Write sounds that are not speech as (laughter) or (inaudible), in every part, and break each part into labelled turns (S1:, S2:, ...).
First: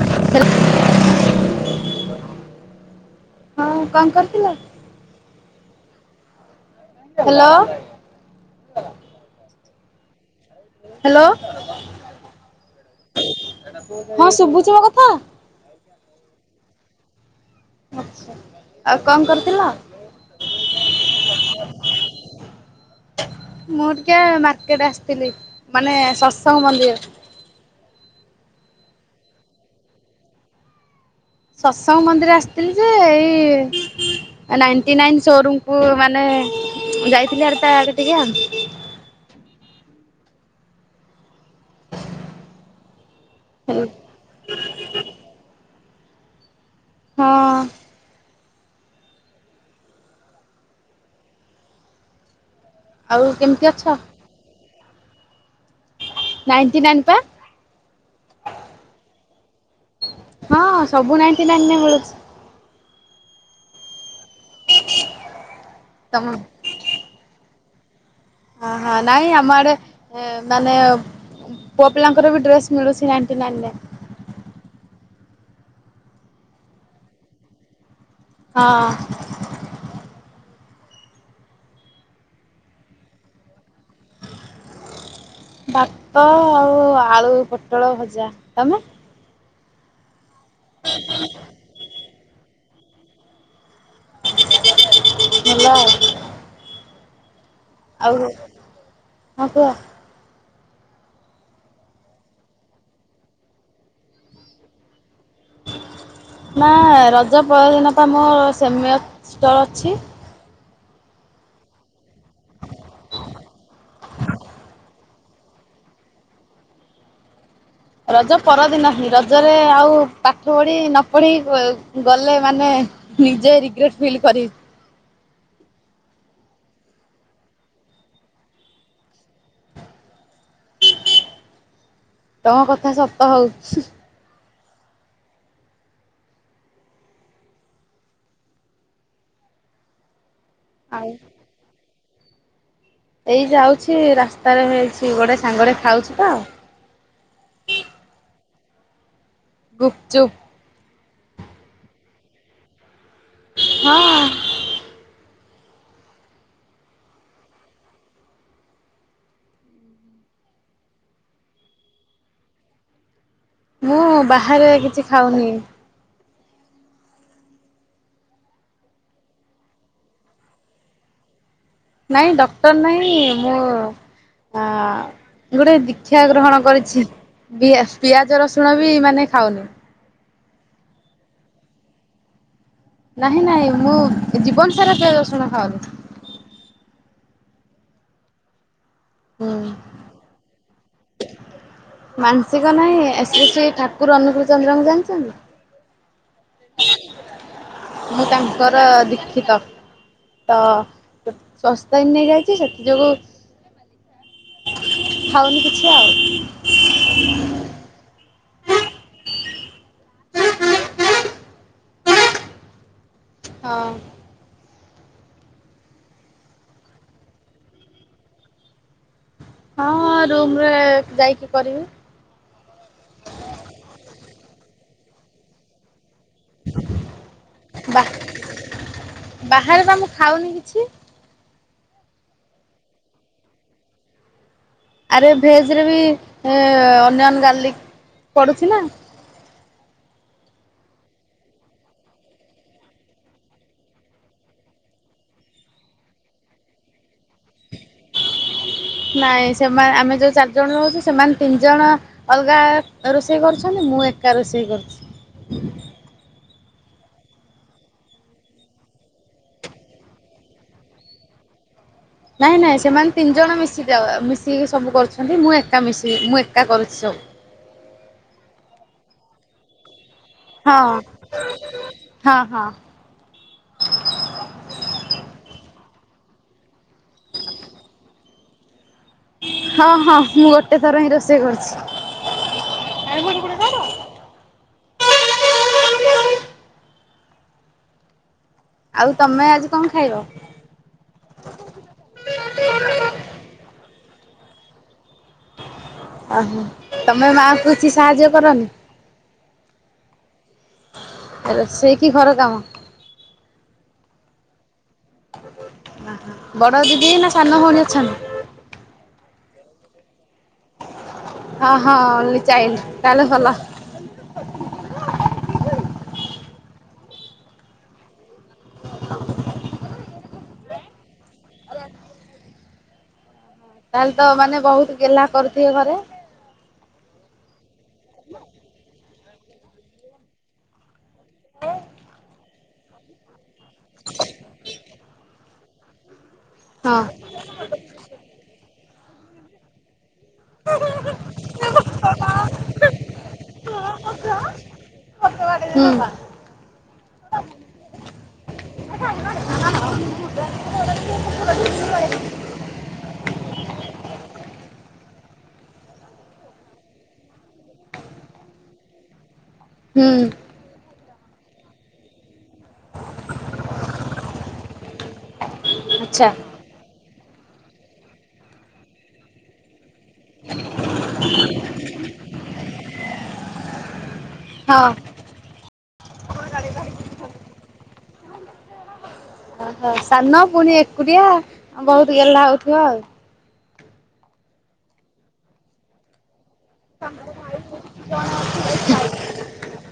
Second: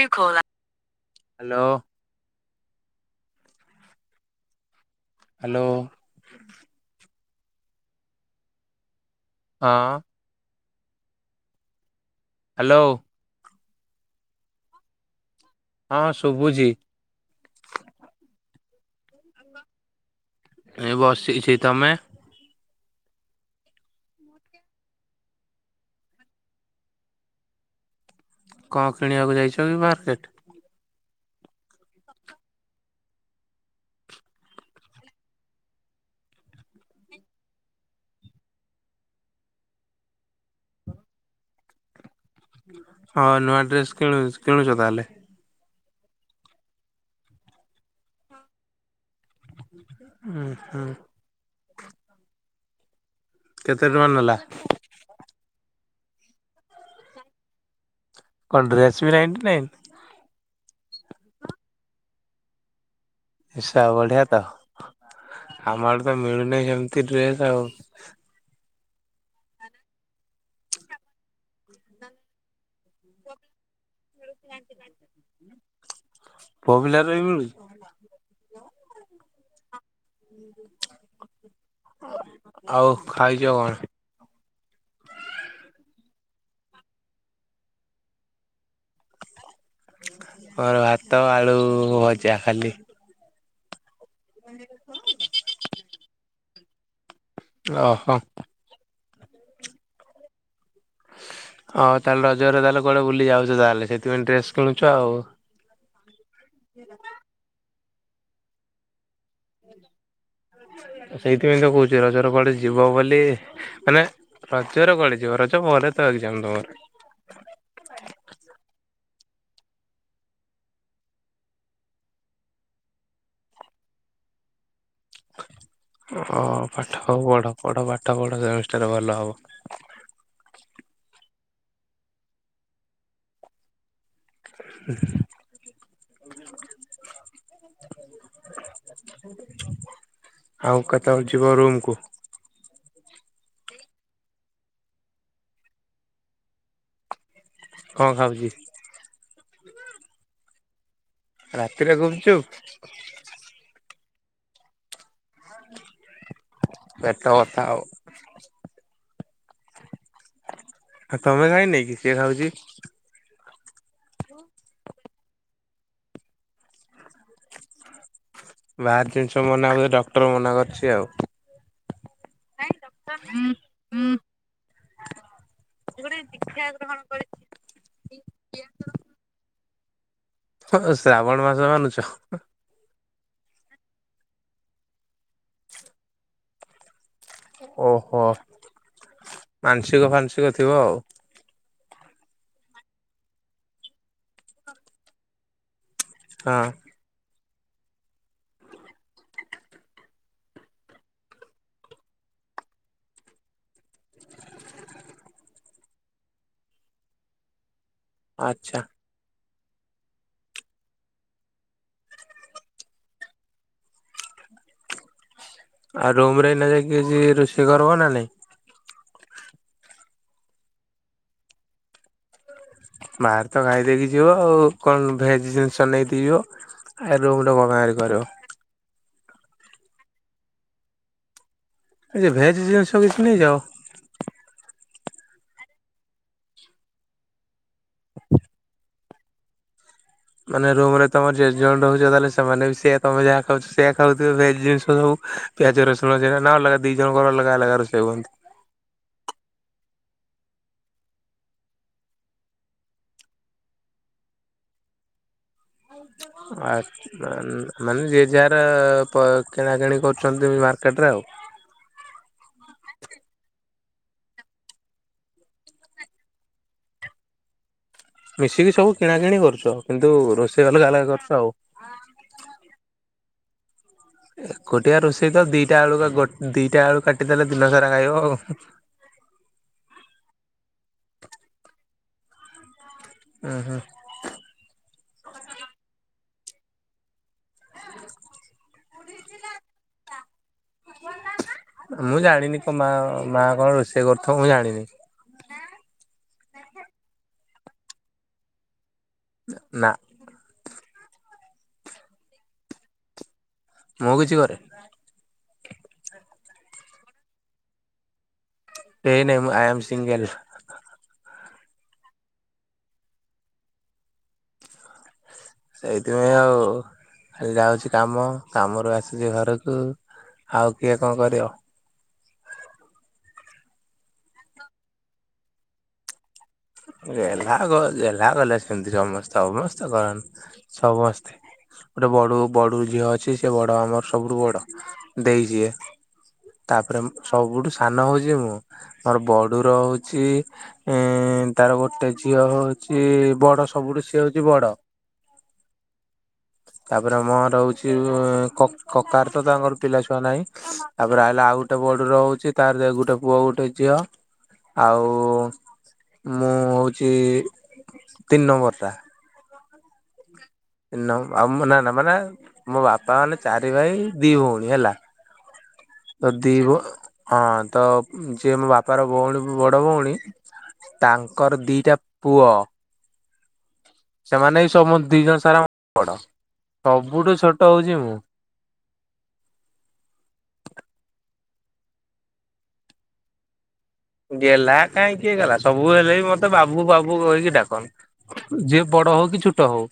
S1: Hello
S2: ହଁ କଣ କରିଥିଲ।
S1: ହ୍ୟାଲୋ।
S2: ହ୍ୟାଲୋ।
S1: ହଁ।
S2: ହ୍ୟାଲୋ।
S1: ହ୍ୟାଲୋ।
S2: ହଁ ଶୁଭୁଛ ମୋ କଥା।
S1: ହଁ ଶୁଭୁଛି (unintelligible)
S2: ଆଛା ଆଉ କଣ କରିଥିଲ।
S1: ଏ ବସ୍ ସେଇ ସେଇ ସିଟ୍ ତମେ -
S2: ମୁଁ ଟିକେ ମାର୍କେଟ ଆସିଥିଲି ମାନେ ସତ୍ ତଙ୍ଗ ମନ୍ଦିର।
S1: କଣ କିଣିବାକୁ ଯାଇଛ କି ମାର୍କେଟ।
S2: ସତସଙ୍ଗ ମନ୍ଦିର ଆସିଥିଲି ଯେ ଏଇ ନାଇଟି ନାଇନ ଶୋରୁମକୁ ମାନେ ଯାଇଥିଲି ହେରି ଆ ତା ଆଡେ ଟିକେ ଆ।
S1: (unintelligible) ହଁ ନୂଆ ଡ୍ରେସ୍ କିଣୁ କିଣୁଛ ତାହେଲେ।
S2: ହଁ।
S1: ହୁଁ ହୁଁ।
S2: ଆଉ କେମିତି
S1: କେତେ
S2: ଅଛ?
S1: ଟଙ୍କା ନେଲା?
S2: ନାଇଣ୍ଟି ନାଇନି ପା।
S1: କଣ ଡ୍ରେସ୍ ବି ନାଇଣ୍ଟି ନାଇନ୍।
S2: ହଁ ସବୁ ନାଇଣ୍ଟି ନାଇନ୍ ରେ ମିଳୁଛି।
S1: ଏସା ବଢିଆ ତ। ଆମ ଆଡ଼େ ତ
S2: ତମ
S1: ମିଳୁନି ସେମିତି ଡ୍ରେସ ଆଉ।
S2: ହଁ ହଁ ନାଇଁ ଆମ ଆଡ଼େ ମାନେ ପୁଅ ପିଲାଙ୍କର ବି ଡ୍ରେସ୍ ମିଳୁଛି ନାଇଣ୍ଟି ନାଇନରେ।
S1: ପୁଅ ପିଲାର ବି ମିଳୁଛି।
S2: ହଁ।
S1: ଆଉ ଖାଇଛ କଣ?
S2: ଭାତ ଆଉ ଆଳୁ ପୋଟଳ ଭଜା ତମେ।
S1: ମୋର ଭାତ ଆଳୁ ଭଜା ଖାଲି।
S2: ଭଲ ଆଉ
S1: (unintelligible)
S2: ଆଉ
S1: ଓହୋ।
S2: ହଁ କୁହ।
S1: ହଁ ତାହେଲେ ରଜରେ ତାହେଲେ କୁଆଡେ ବୁଲି ଯାଉଛ ତାହେଲେ ସେଥିପାଇଁ ଡ୍ରେସ କିଣୁଛ ଆଉ।
S2: (unintelligible) ନା ରଜ ପରଦିନ ମୋ ସମୟ ଷ୍ଟର ଅଛି।
S1: ସେଇଥିପାଇଁ ତ କହୁଛି ରଜର କୁଆଡେ ଯିବ ବୋଲି ମାନେ ରଜରେ କୁଆଡ଼େ ଯିବ ରଜ ପରେ ତ ଏକଜାମ ତମର।
S2: ରଜ ପରଦିନ ରଜରେ ଆଉ ପାଠ ପଢ଼ି ନ ପଢି ଗଲେ ମାନେ ନିଜେ ରିଗ୍ରେଟ ଫିଲ୍ କରିବି-
S1: ହ ପାଠ ପଢ ପଢ ପାଠ ପଢ ସେମିଷ୍ଟାର ଭଲ ହବ।
S2: ତମ କଥା ସତ ହଉ।
S1: (unintelligible) ଆଉ କେତେବେଳେ ଯିବ ରୁମକୁ।
S2: ଏଇ ଯାଉଛି ରାସ୍ତାରେ ହେଇଛି ଗୋଟେ ସାଙ୍ଗଟେ ଖାଉଛି ତ।
S1: କଣ ଖାଉଛି?
S2: ଗୁପଚୁପ।
S1: ରାତିରେ ଗୁପଚୁପ।
S2: ହଁ।
S1: ପେଟ ବଥା ଆଉ। ତମେ ଖାଇନାଇ କି ସିଏ ଖାଉଛି।
S2: ମୁଁ ବାହାରେ କିଛି ଖାଉନି।
S1: ବାହାର ଜିନିଷ ମନା ହଛି ଡକ୍ଟର ମନା କରୁଛି ଆଉ।
S2: ନାଇଁ ଡକ୍ଟ ନାଇଁ ମୁଁ ଆ ଗୋଟେ ଦୀକ୍ଷା ଗ୍ରହଣ କରିଛି ପିଆଜ ରସୁଣ ବି ମାନେ ଖାଉନି।
S1: ହଁ ଶ୍ରାବଣ ମାସ ମାନୁଛ।
S2: ନାହିଁ ନାହିଁ ମୁଁ ଜୀବନ ସାରା ସେ ପିଆଜ ରସୁଣ ଖାଉନି।
S1: ଓହୋ।
S2: ହୁଁ
S1: ମାନସିକ ଫାନସିକ ଥିବ ଆଉ।
S2: ମାନସିକ ନାହିଁ ଏସ ଶ୍ରୀ ଠାକୁର ଅନୁଗ ଚନ୍ଦ୍ରଙ୍କୁ ଜାଣିଛନ୍ତି।
S1: ହଁ।
S2: ମୁଁ ତାଙ୍କର ଦୀକ୍ଷିତ ତ ସସ୍ଥ ହି ନେଇଯାଇଛି ସେଥି ଯୋଗୁ ଖାଉନି କିଛି ଆଉ।
S1: ଆଚ୍ଛା।
S2: ହଁ।
S1: ଆଉ ରୁମ ରେ ନ ଯାଇକି କିଛି ରୋଷେଇ କରିବ ନା ନାଇଁ।
S2: ହଁ ରୁମ ରେ ଯାଇକି କରିବି।
S1: ବାହାର ତ ଖାଇ ଦେଇେକି ଯିବ ଆଉ କଣ ଭେଜ ଜିନିଷ ନେଇ ପିଇବ ଖାଇଦେବ କଣ ଆଣି କରିବ।
S2: ବାହରେବା ମୁଁ ଖାଉନି କିଛି।
S1: ଏ ଯୋଉ ଭେଜ ଜିନିଷ କିଛି ନେଇଯାଅ।
S2: ଆରେ ଭେଜରେ ବି ଏ ଅନିଅନ ଗାର୍ଲିକ ପଡ଼ୁଛି ନା।
S1: ମାନେ ରୁମ ରେ ତମର ଯେତେ ଜଣ ରହୁଛ ତାହେଲେ ସେମାନେ ବି ସେୟା ତମେ ଯାହା ଖାଉଛ ସେୟା ଖାଉଥିବ ଭେଜ ଜିନିଷ ସବୁ ପିଆଜ ରସୁଣ ଯେଗାନା ଅଲଗା ଦି ଜଣଙ୍କର ଅଲଗା ଅଲଗ ରୋଷେଇ ହବ।
S2: ନାଇଁ ସେମାନେ ଆମେ ଯେଉଁ ଚାରିଜଣ ରହୁଛୁ ସେମାନେ ତିନି ଜଣ ଅଲଗା ରୋଷେଇ କରୁଛନ୍ତି ମୁଁ ଏକା ରୋଷେଇ କରୁଛି।
S1: ଆ ମାନେ ଯିଏ ଯାହାର ପ କିଣାକିଣି କରୁଛନ୍ତି ମାର୍କେଟରେ ଆଉ।
S2: ନାଇଁ ନାଇଁ ସେମାନେ ତିନି ଜଣ ମିଶିକି ଅ ମିଶିକି ସବୁ କରୁଛନ୍ତି ମୁଁ ଏକା ମିଶିକି ମୁଁ ଏକା କରୁଛି ସବୁ।
S1: ମିଶିକି ସବୁ କିଣା କିଣି କରୁଛ କିନ୍ତୁ ରୋଷେଇ ଅଲଗା
S2: ହଁ
S1: ଅଲଗା କରୁଛ ଆଉ।
S2: ହଁ ହଁ
S1: ଏକୁଟିଆ ରୋଷେଇ ତ ଦିଟା ଆଳୁ ବ ଗୋ ଦିଟା ଆଳୁ କାଟିଦେଲେ ଦିନସାରା ଖାଇବ ଆଉ।
S2: ହଁ ହଁ ମୁଁ ଗୋଟେ ଥର ହିଁ ରୋଷେଇ କରୁଛି।
S1: ଉୁଁ ହୁଁ
S2: (unintelligible) ଆଉ ତମେ ଆଜି କଣ ଖାଇବ?
S1: ମୁଁ ଜାଣିନି କନ ମା ମା କଣ ରୋଷେ କରୁଥିବା ମୁଁ ଜାଣିନି।
S2: ଓହୋ ତମେ ମାଆଙ୍କୁ କିଛି ସାହାଯ୍ୟ କରନି।
S1: ନା।
S2: ରୋଷେଇ କି ଘର କାମ।
S1: ମୁଁ କିଛି କରେନି।
S2: ବଡ ଦିଦି ନା ସାନ ଭଉଣୀ ଅଛନ୍ତି।
S1: କେଇନାଇ ମୁଁ ଆଇ ଆମ ସିଙ୍ଗଲ।
S2: ହଁ ହଁ ଓନ୍ଲି ଚାଇଲଡ ତାହେଲେ ଭଲ।
S1: ସେଇଥିପାଇଁ ଆଉ ଖାଲି ଯାଉଛି କାମ କାମରୁ ଆସୁଛି ଘରକୁ ଆଉ କିଏ କଣ କରିବ।
S2: ତାହେଲେ ତ ମାନେ ବହୁତ ଗେହ୍ଲା କରୁଥିବେ ଘରେ।
S1: ଗେଲ୍ହା କ ଗେଲ୍ହା କଲେ ସେମତି ସମସ୍ତେ। ସମସ୍ତେ କରନ୍ତି ସମସ୍ତେ ଗୋଟେ ବଡୁ ବଡୁ ଝିଅ ଅଛି ସେ ବଡ ଆମର ସବୁଠୁ ବଡ ଦେଇ ଯିଏ।
S2: ହଁ। ହୁଁ
S1: ତାପରେ ମୁଁ ସବୁଠୁ ସାନ ହଉଛି ମୁଁ। ମୋର ବଡୁର ହଉ ଛି ଏଁ ତାର
S2: ହୁଁ
S1: ଗୋଟେ
S2: ଆଚ୍ଛା
S1: ଝିଅ ହଉଚି ବଡ ସବୁଠୁ ସିଏ ହଉଚି ବଡ- ତାପରେ ଅମହର ହଉଚି କକାର ତ ତାଙ୍କର ପିଲା ଛୁଆ ନାହିଁ ତାପରେ ଆଇଲା ଆଉ ଗୋଟେ ବଡୁର ହହୁଚି ତାର ଗୋଟେ ପୁଅ ଗୋଟେ ଝିଅ ଆଉ- ମୁଁ ହଉଚି ତିନି ନମ୍ବର ଟା
S2: ହୁଁ
S1: ନ ନା ନା ମାନେ ମୋ ବାପା ମାନେ ଚାରି ଭାଇ ଦି ଭଉଣୀ ହେଲା ରାତି ହବ ହଁ ତ ଯିଏ ମୋ ବାପାର ଭଉଣୀ ବଡ ଭଉଣୀ ତାଙ୍କ ଙ୍କର ଦିଇଟା ପୁଅ ସେମାନେ ବି
S2: ହଁ।
S1: ସମୁଁ ଦି ଜଣ ସାରା- ବଡ ସବୁଠୁ ଛୋଟ ହଉଛି ମୁଁ।
S2: ଓହୋ ସାନ ପୁଣି ଏକୁଟିଆ ବହୁତ ଗେହ୍ଲା ହଉଥିବ ଆଉ
S1: ଗେଲ୍ହା କାହିଁ କିିଏ ଗଲା ସବୁ ହେଲେ ବି ମତେ ତେ ବାବୁ ବାବୁ କହିକି ଡାକନ୍ ଯିଏ ବଡ ହଉ କି ଛୁଟ ହଉ।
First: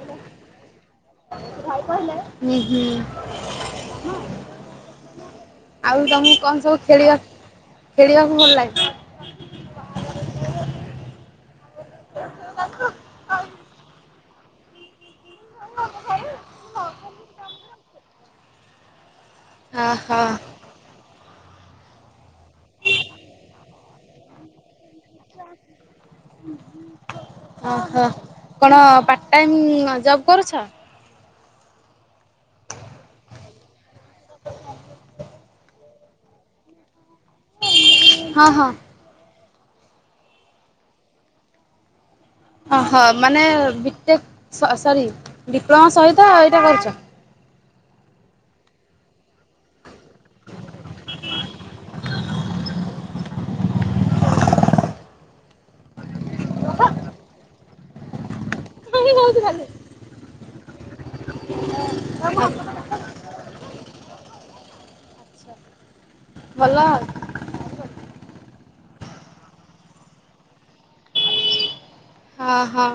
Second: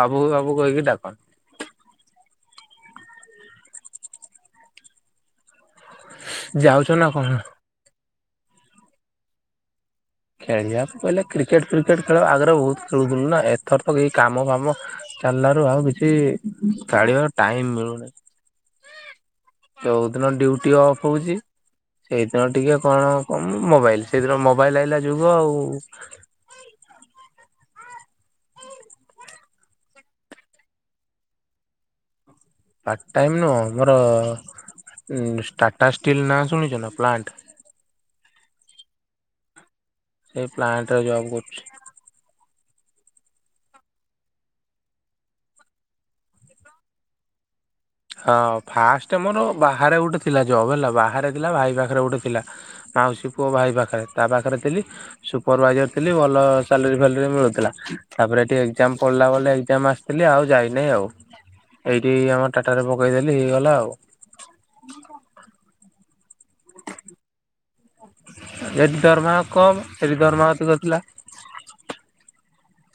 S1: ବାବୁ ବାବୁ କହିକି ଡାକନ୍ତି
S2: ଭାଇ କହିଲେ ନିଁ (inaudible) ଆଉ ତମକୁ କଣ ସବୁ
S1: ଯାଉଛ ନା
S2: ଖେଳିବା
S1: କଣ?
S2: ଖେଳିବାକୁ ଭଲ ଲାଗେ?
S1: ଖେଳିବାକୁ କହିଲେ କ୍ରିକେଟ୍ ଫ୍ରିକେଟ୍ ଖେଳ ଆଗରେ ବହୁତ ଖେଳୁଥିଲୁ ନା ଏଥରକ କେହି କାମ ଫାମ ଚାଲିଲାରୁ ଆଉ କିଛି କାଢ଼ିବାକୁ ଟାଇମ୍ ମିଳୁନି।
S2: ଓହୋ
S1: ଯଉଦିନ ଡ୍ୟୁଟି ଅଫ୍ ହଉଚି ସେଇଦିନ ଟିକେ କଣ କ ମୋବାଇଲ ସେଇଦିନ ମୋବାଇଲ ଆଇଲା ଯୁଗ ଆଉ।
S2: ଓହୋ କଣ ପାର୍ଟ୍ ଟାଇମ୍ ଜବ କରୁଛ?
S1: ପାର୍ଟ୍ ଟାଇମ୍ ନୁହଁ ଆମର ଟାଟାଷ୍ଟିଲ୍ ନାଁ ଶୁଣିଛ ନା ପ୍ଲାଣ୍ଟ୍
S2: ହଁ ହଁ
S1: ସେଇ ପ୍ଲାଣ୍ଟ୍ ରେ ଜବ୍ କରୁଚି।
S2: ହଁ ହଁ ମାନେ ବିଟେକ୍ ସରି ଡିପ୍ଲୋମା ସହିତ ଏଇଟା କରୁଚ?
S1: ହଁ ଫାଷ୍ଟ ଆମର ବାହାରେ ଗୋଟେ ଥିଲା ଜବ୍ ହେଲା ବାହାରେ ଥିଲା ଭାଇ ପାଖରେ ଗୋଟେ ଥିଲା ମାଉସୀ ପୁଅ ଭାଇ ପାଖରେ ତା ପାଖରେ ଥିଲି ସୁପରଭାଇଜର୍ ଥିଲି ଭଲ ସାଲରୀ ଫଲେରୀ ମିଳୁଥିଲା ତାପରେ ଏଠି ଏକ୍ଜାମ୍
S2: ଭଲ
S1: ପଡ଼ିଲା
S2: ଆଉ
S1: ବ
S2: ହଁ
S1: ଏଜାମ ଆସିଥିଲି ଆଉ ଯାଇନାହିଁ ଆଉ ଏଇଠି ଆମର ଟାଟାରେ ପକେଇଦେଲି ହେଇଗଲା ଆଉ।
S2: ଭଲ ଆଉ।
S1: ଏଠି ଦରମା କମ୍ ସେଠି ଦରମା ଅଧିକ ଥିଲା।
S2: ହଁ।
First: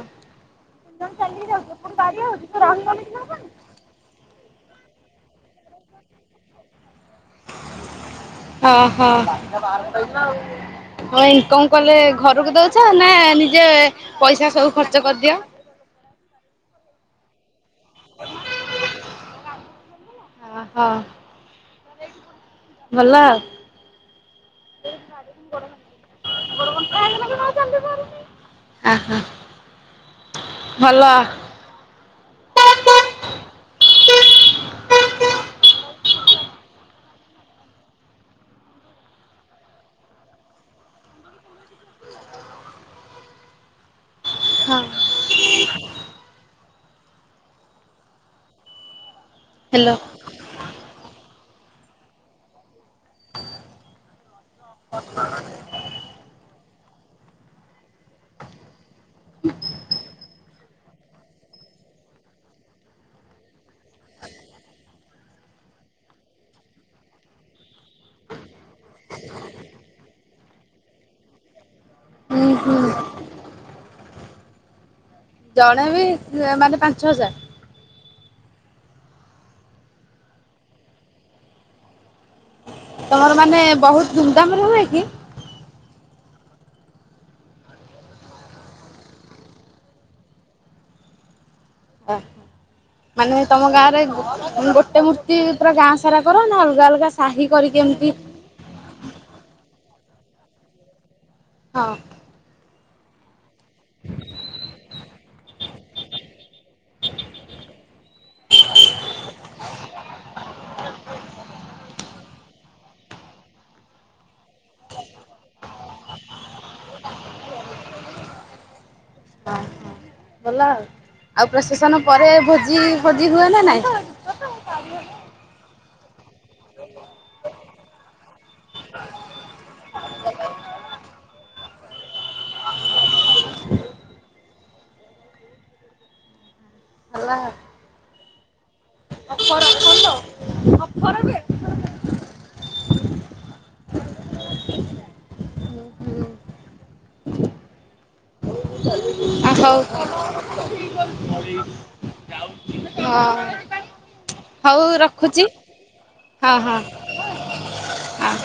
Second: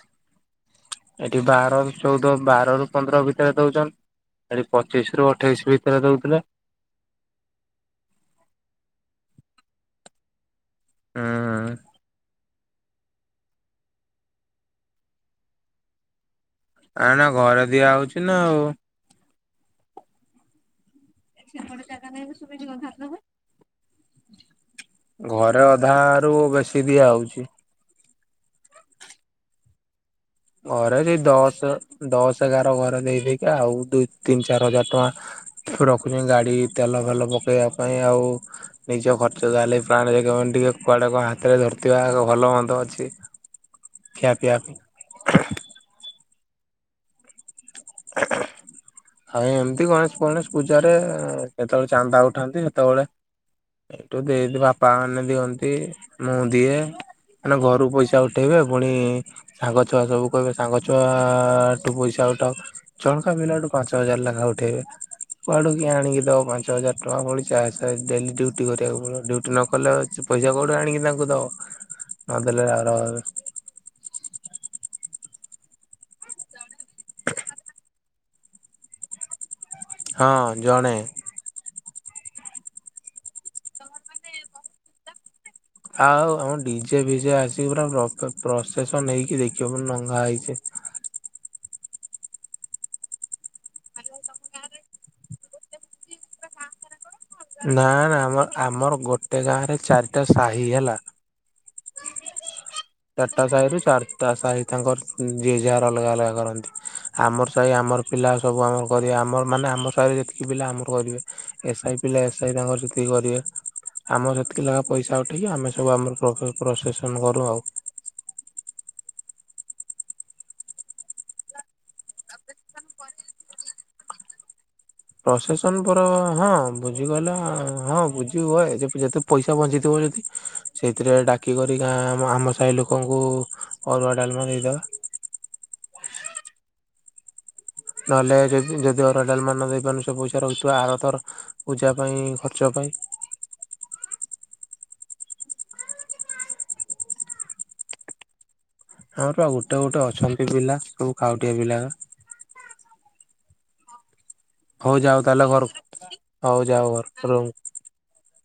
S2: ଓହୋ। ହଁ
S1: ଏଠି ବାର ର ଚଉଦ ବାର ର ପନ୍ଦର ଭିତରେ ଦଉଛନ୍ ଏଠି ପଚିଶ ରୁ ଅଠେଇଶି ଭିତରେ ଦଉଥିଲେ।
S2: ଅ ହ। ହଁ
S1: ହୁଁ।
S2: ଇନକମ୍ କଲେ ଘରକୁ ଦ ଛ ନା ନିଜେ ପଇସା ସବୁ ଖର୍ଚ୍ଚ କରିଦିଅ?
S1: ନା ନା ଘରେ ଦିଆ ହଉଛି ନା ଆଉ।
S2: ଓହୋ ଭଲ ଆଉ।
S1: (unintelligible) ଘରେ ଅଧା ରୁ ବେଶୀ ଦିଆ ହଉଚି।
S2: (unintelligible) ଆ ହ।
S1: ଘରେ ସେଇ ଦଶ ଦଶ ସୋର ଘରେ
S2: ଭଲ।
S1: ଦେଇ ଦେଇେଇକି ଆଉ ଦୁଇ ତିନି ଚାରି ହଜାର୍ ଟଙ୍କା ରଖୁଛନ୍ତି ଗାଡି ତେଲ ଫେଲ ପକେଇବା ପାଇଁ ଆଉ ନିଜ ଖର୍ଚ ଯାଲେ ପ୍ରାଣରେ ଟିକେ କୁଆଡେ ହାତରେ ଧରିଥିବା ଭଲ ମନ୍ଦ ଅଛି ଖିଆ ପିଇବା
S2: ହଁ
S1: ପାଇଁ। ହଁ ଏମିତି
S2: ହ୍ୟାଲୋ
S1: ଗଣେଶ ପଣେଶ ପୂଜ୍ ପୂଜାରେ କେତେବେଳେ ଚାନ୍ଦା ଉଠାନ୍ତି ସେତେବେଳେ ଏଇଠୁ ଦେଇ ବାପା ମାନେ ଦିଅନ୍ତି ମୁଁ ଦିଏ ମାନେ ଘରୁ ପଇସା ଉଠେଇବେ ପୁଣି ସାଙ୍ଗ ଛୁଆ ସବୁ କହିବେ ସାଙ୍ଗ ଛୁଆଠୁ ପଇସା ଉଠାଅ ଜଣକା ପିଲାଠୁ ପାଞ୍ଚ ହଜାର ଲେଖା ଉଠେଇବେ କୁଆଡୁ କିଏ ଆଣିକି ଦବ ପାଞ୍ଚ ହଜାର ଟଙ୍କା ପ ଚାଶହ ଡେଲି ଡୁଟି କରିବାକୁ ପଡିବ ଡୁଟି ନକଲେ ପଇସା କୋଉଠୁ ଆଣିକି ତାଙ୍କୁ ଦବ
S2: ହୁଁ
S1: ନଦେଲେ
S2: ହୁଁ
S1: ରାଉ ରାଉ ହେବେ।
S2: ଜଣେ ବି ମାନେ ପାଞ୍ଚ ହଜାର।
S1: ହଁ ଜଣେ।
S2: ତମର ମାନେ ବହୁତ ଧୁମ୍ ଧାମ୍ ରେ ହୁଏ କି?
S1: ଆଉ ଆମ ଡିଜେ ଫିଜେ ଆସିକି ପୁରା ପ୍ରସେସନ୍ ନେଇଇକି ଦେଖିବ ପ ନଂଘା ହେଇଚି।
S2: ମାନେ ତମ ଗାଁ ରେ ଗୋଟେ ମୂର୍ତ୍ତି ପୁରା ଗାଁ ସାରା କର ନା ଅଲଗା ଅଲଗା ସାହି କରିକି
S1: ନା
S2: ଏମିତି
S1: ନା ଆମ ଆମର ଗୋଟେ ଗାଁ ରେ ଚାରିଟା ସାହି ହେଲା।
S2: ହଁ।
S1: ଚାରିଟା ସାହିରୁ ଚାରିଟା ସାହି ତାଙ୍କର ଯିଏ ଯାହାର ଅଲଗା ଅଲଗା କରନ୍ତି ଆମର ସାହି ଆମର ପିଲା ସବୁ ଆମର କରିବା ଆମ ମାନେ ଆମ ସାହିରେ ଯେତିକି ପିଲା ଆମର କରିବେ ଏ ସାହି ପିଲା ଏ ସାହି ରେ ଆମର ସେତିକି କରିବେ ଆମର ସେତିକି ଲେଖାଁ ପଇସା ଉଠେଇକି ଆମେ ସବୁ ଆମର ପ୍ରସେସନ କରୁ ଆଉ।
S2: ହଁ ଭଲ ଆଉ ଆଉ ପ୍ରଶେସନ ପରେ ଭୋଜି ଫୋଜି ହୁଏ ନା ନାଇଁ?
S1: ପ୍ରଶେସନ ପରେ ହଁ ଭୂଜି କହିଲେ ହଁ ଭୂଜି ହୁଏ ଯେତେ ଯେତେ ପଇସା ବଞ୍ଚିଥିବ ଯଦି ସେଇଥିରେ ଡାକିିକରି ଗାଁ ଆମ ଆମ ସାହି ଲୋକଙ୍କୁ ଅରୁଆ ଡାଲମା ଦେଇଦବା।
S2: ହେଲା
S1: ନହେଲେ ଯଦି ଯଦି ଅରୁଆ ଡାଲମା ନ ଦେଇ ପାରୁଛ ପଇସା ରହିଖିବା ଆରଥର ପୂଜା ପାଇଁ ଖର୍ଚ୍ଚ ପାଇଁ। ଆମର
S2: ହଉ
S1: ଗୋଟେ ଗୋଟେ ଅଛନ୍ତି ପିଲା ସବୁ ଖାଉଟିଆ ପିଲା।
S2: ହଁ।
S1: ହଉ ଯାଉ ତାହଲେ ଘରକୁ
S2: ହଁ
S1: ହଉ
S2: ହଁ
S1: ଯାଉ ଘର ରୁମ୍।
S2: ହଁ।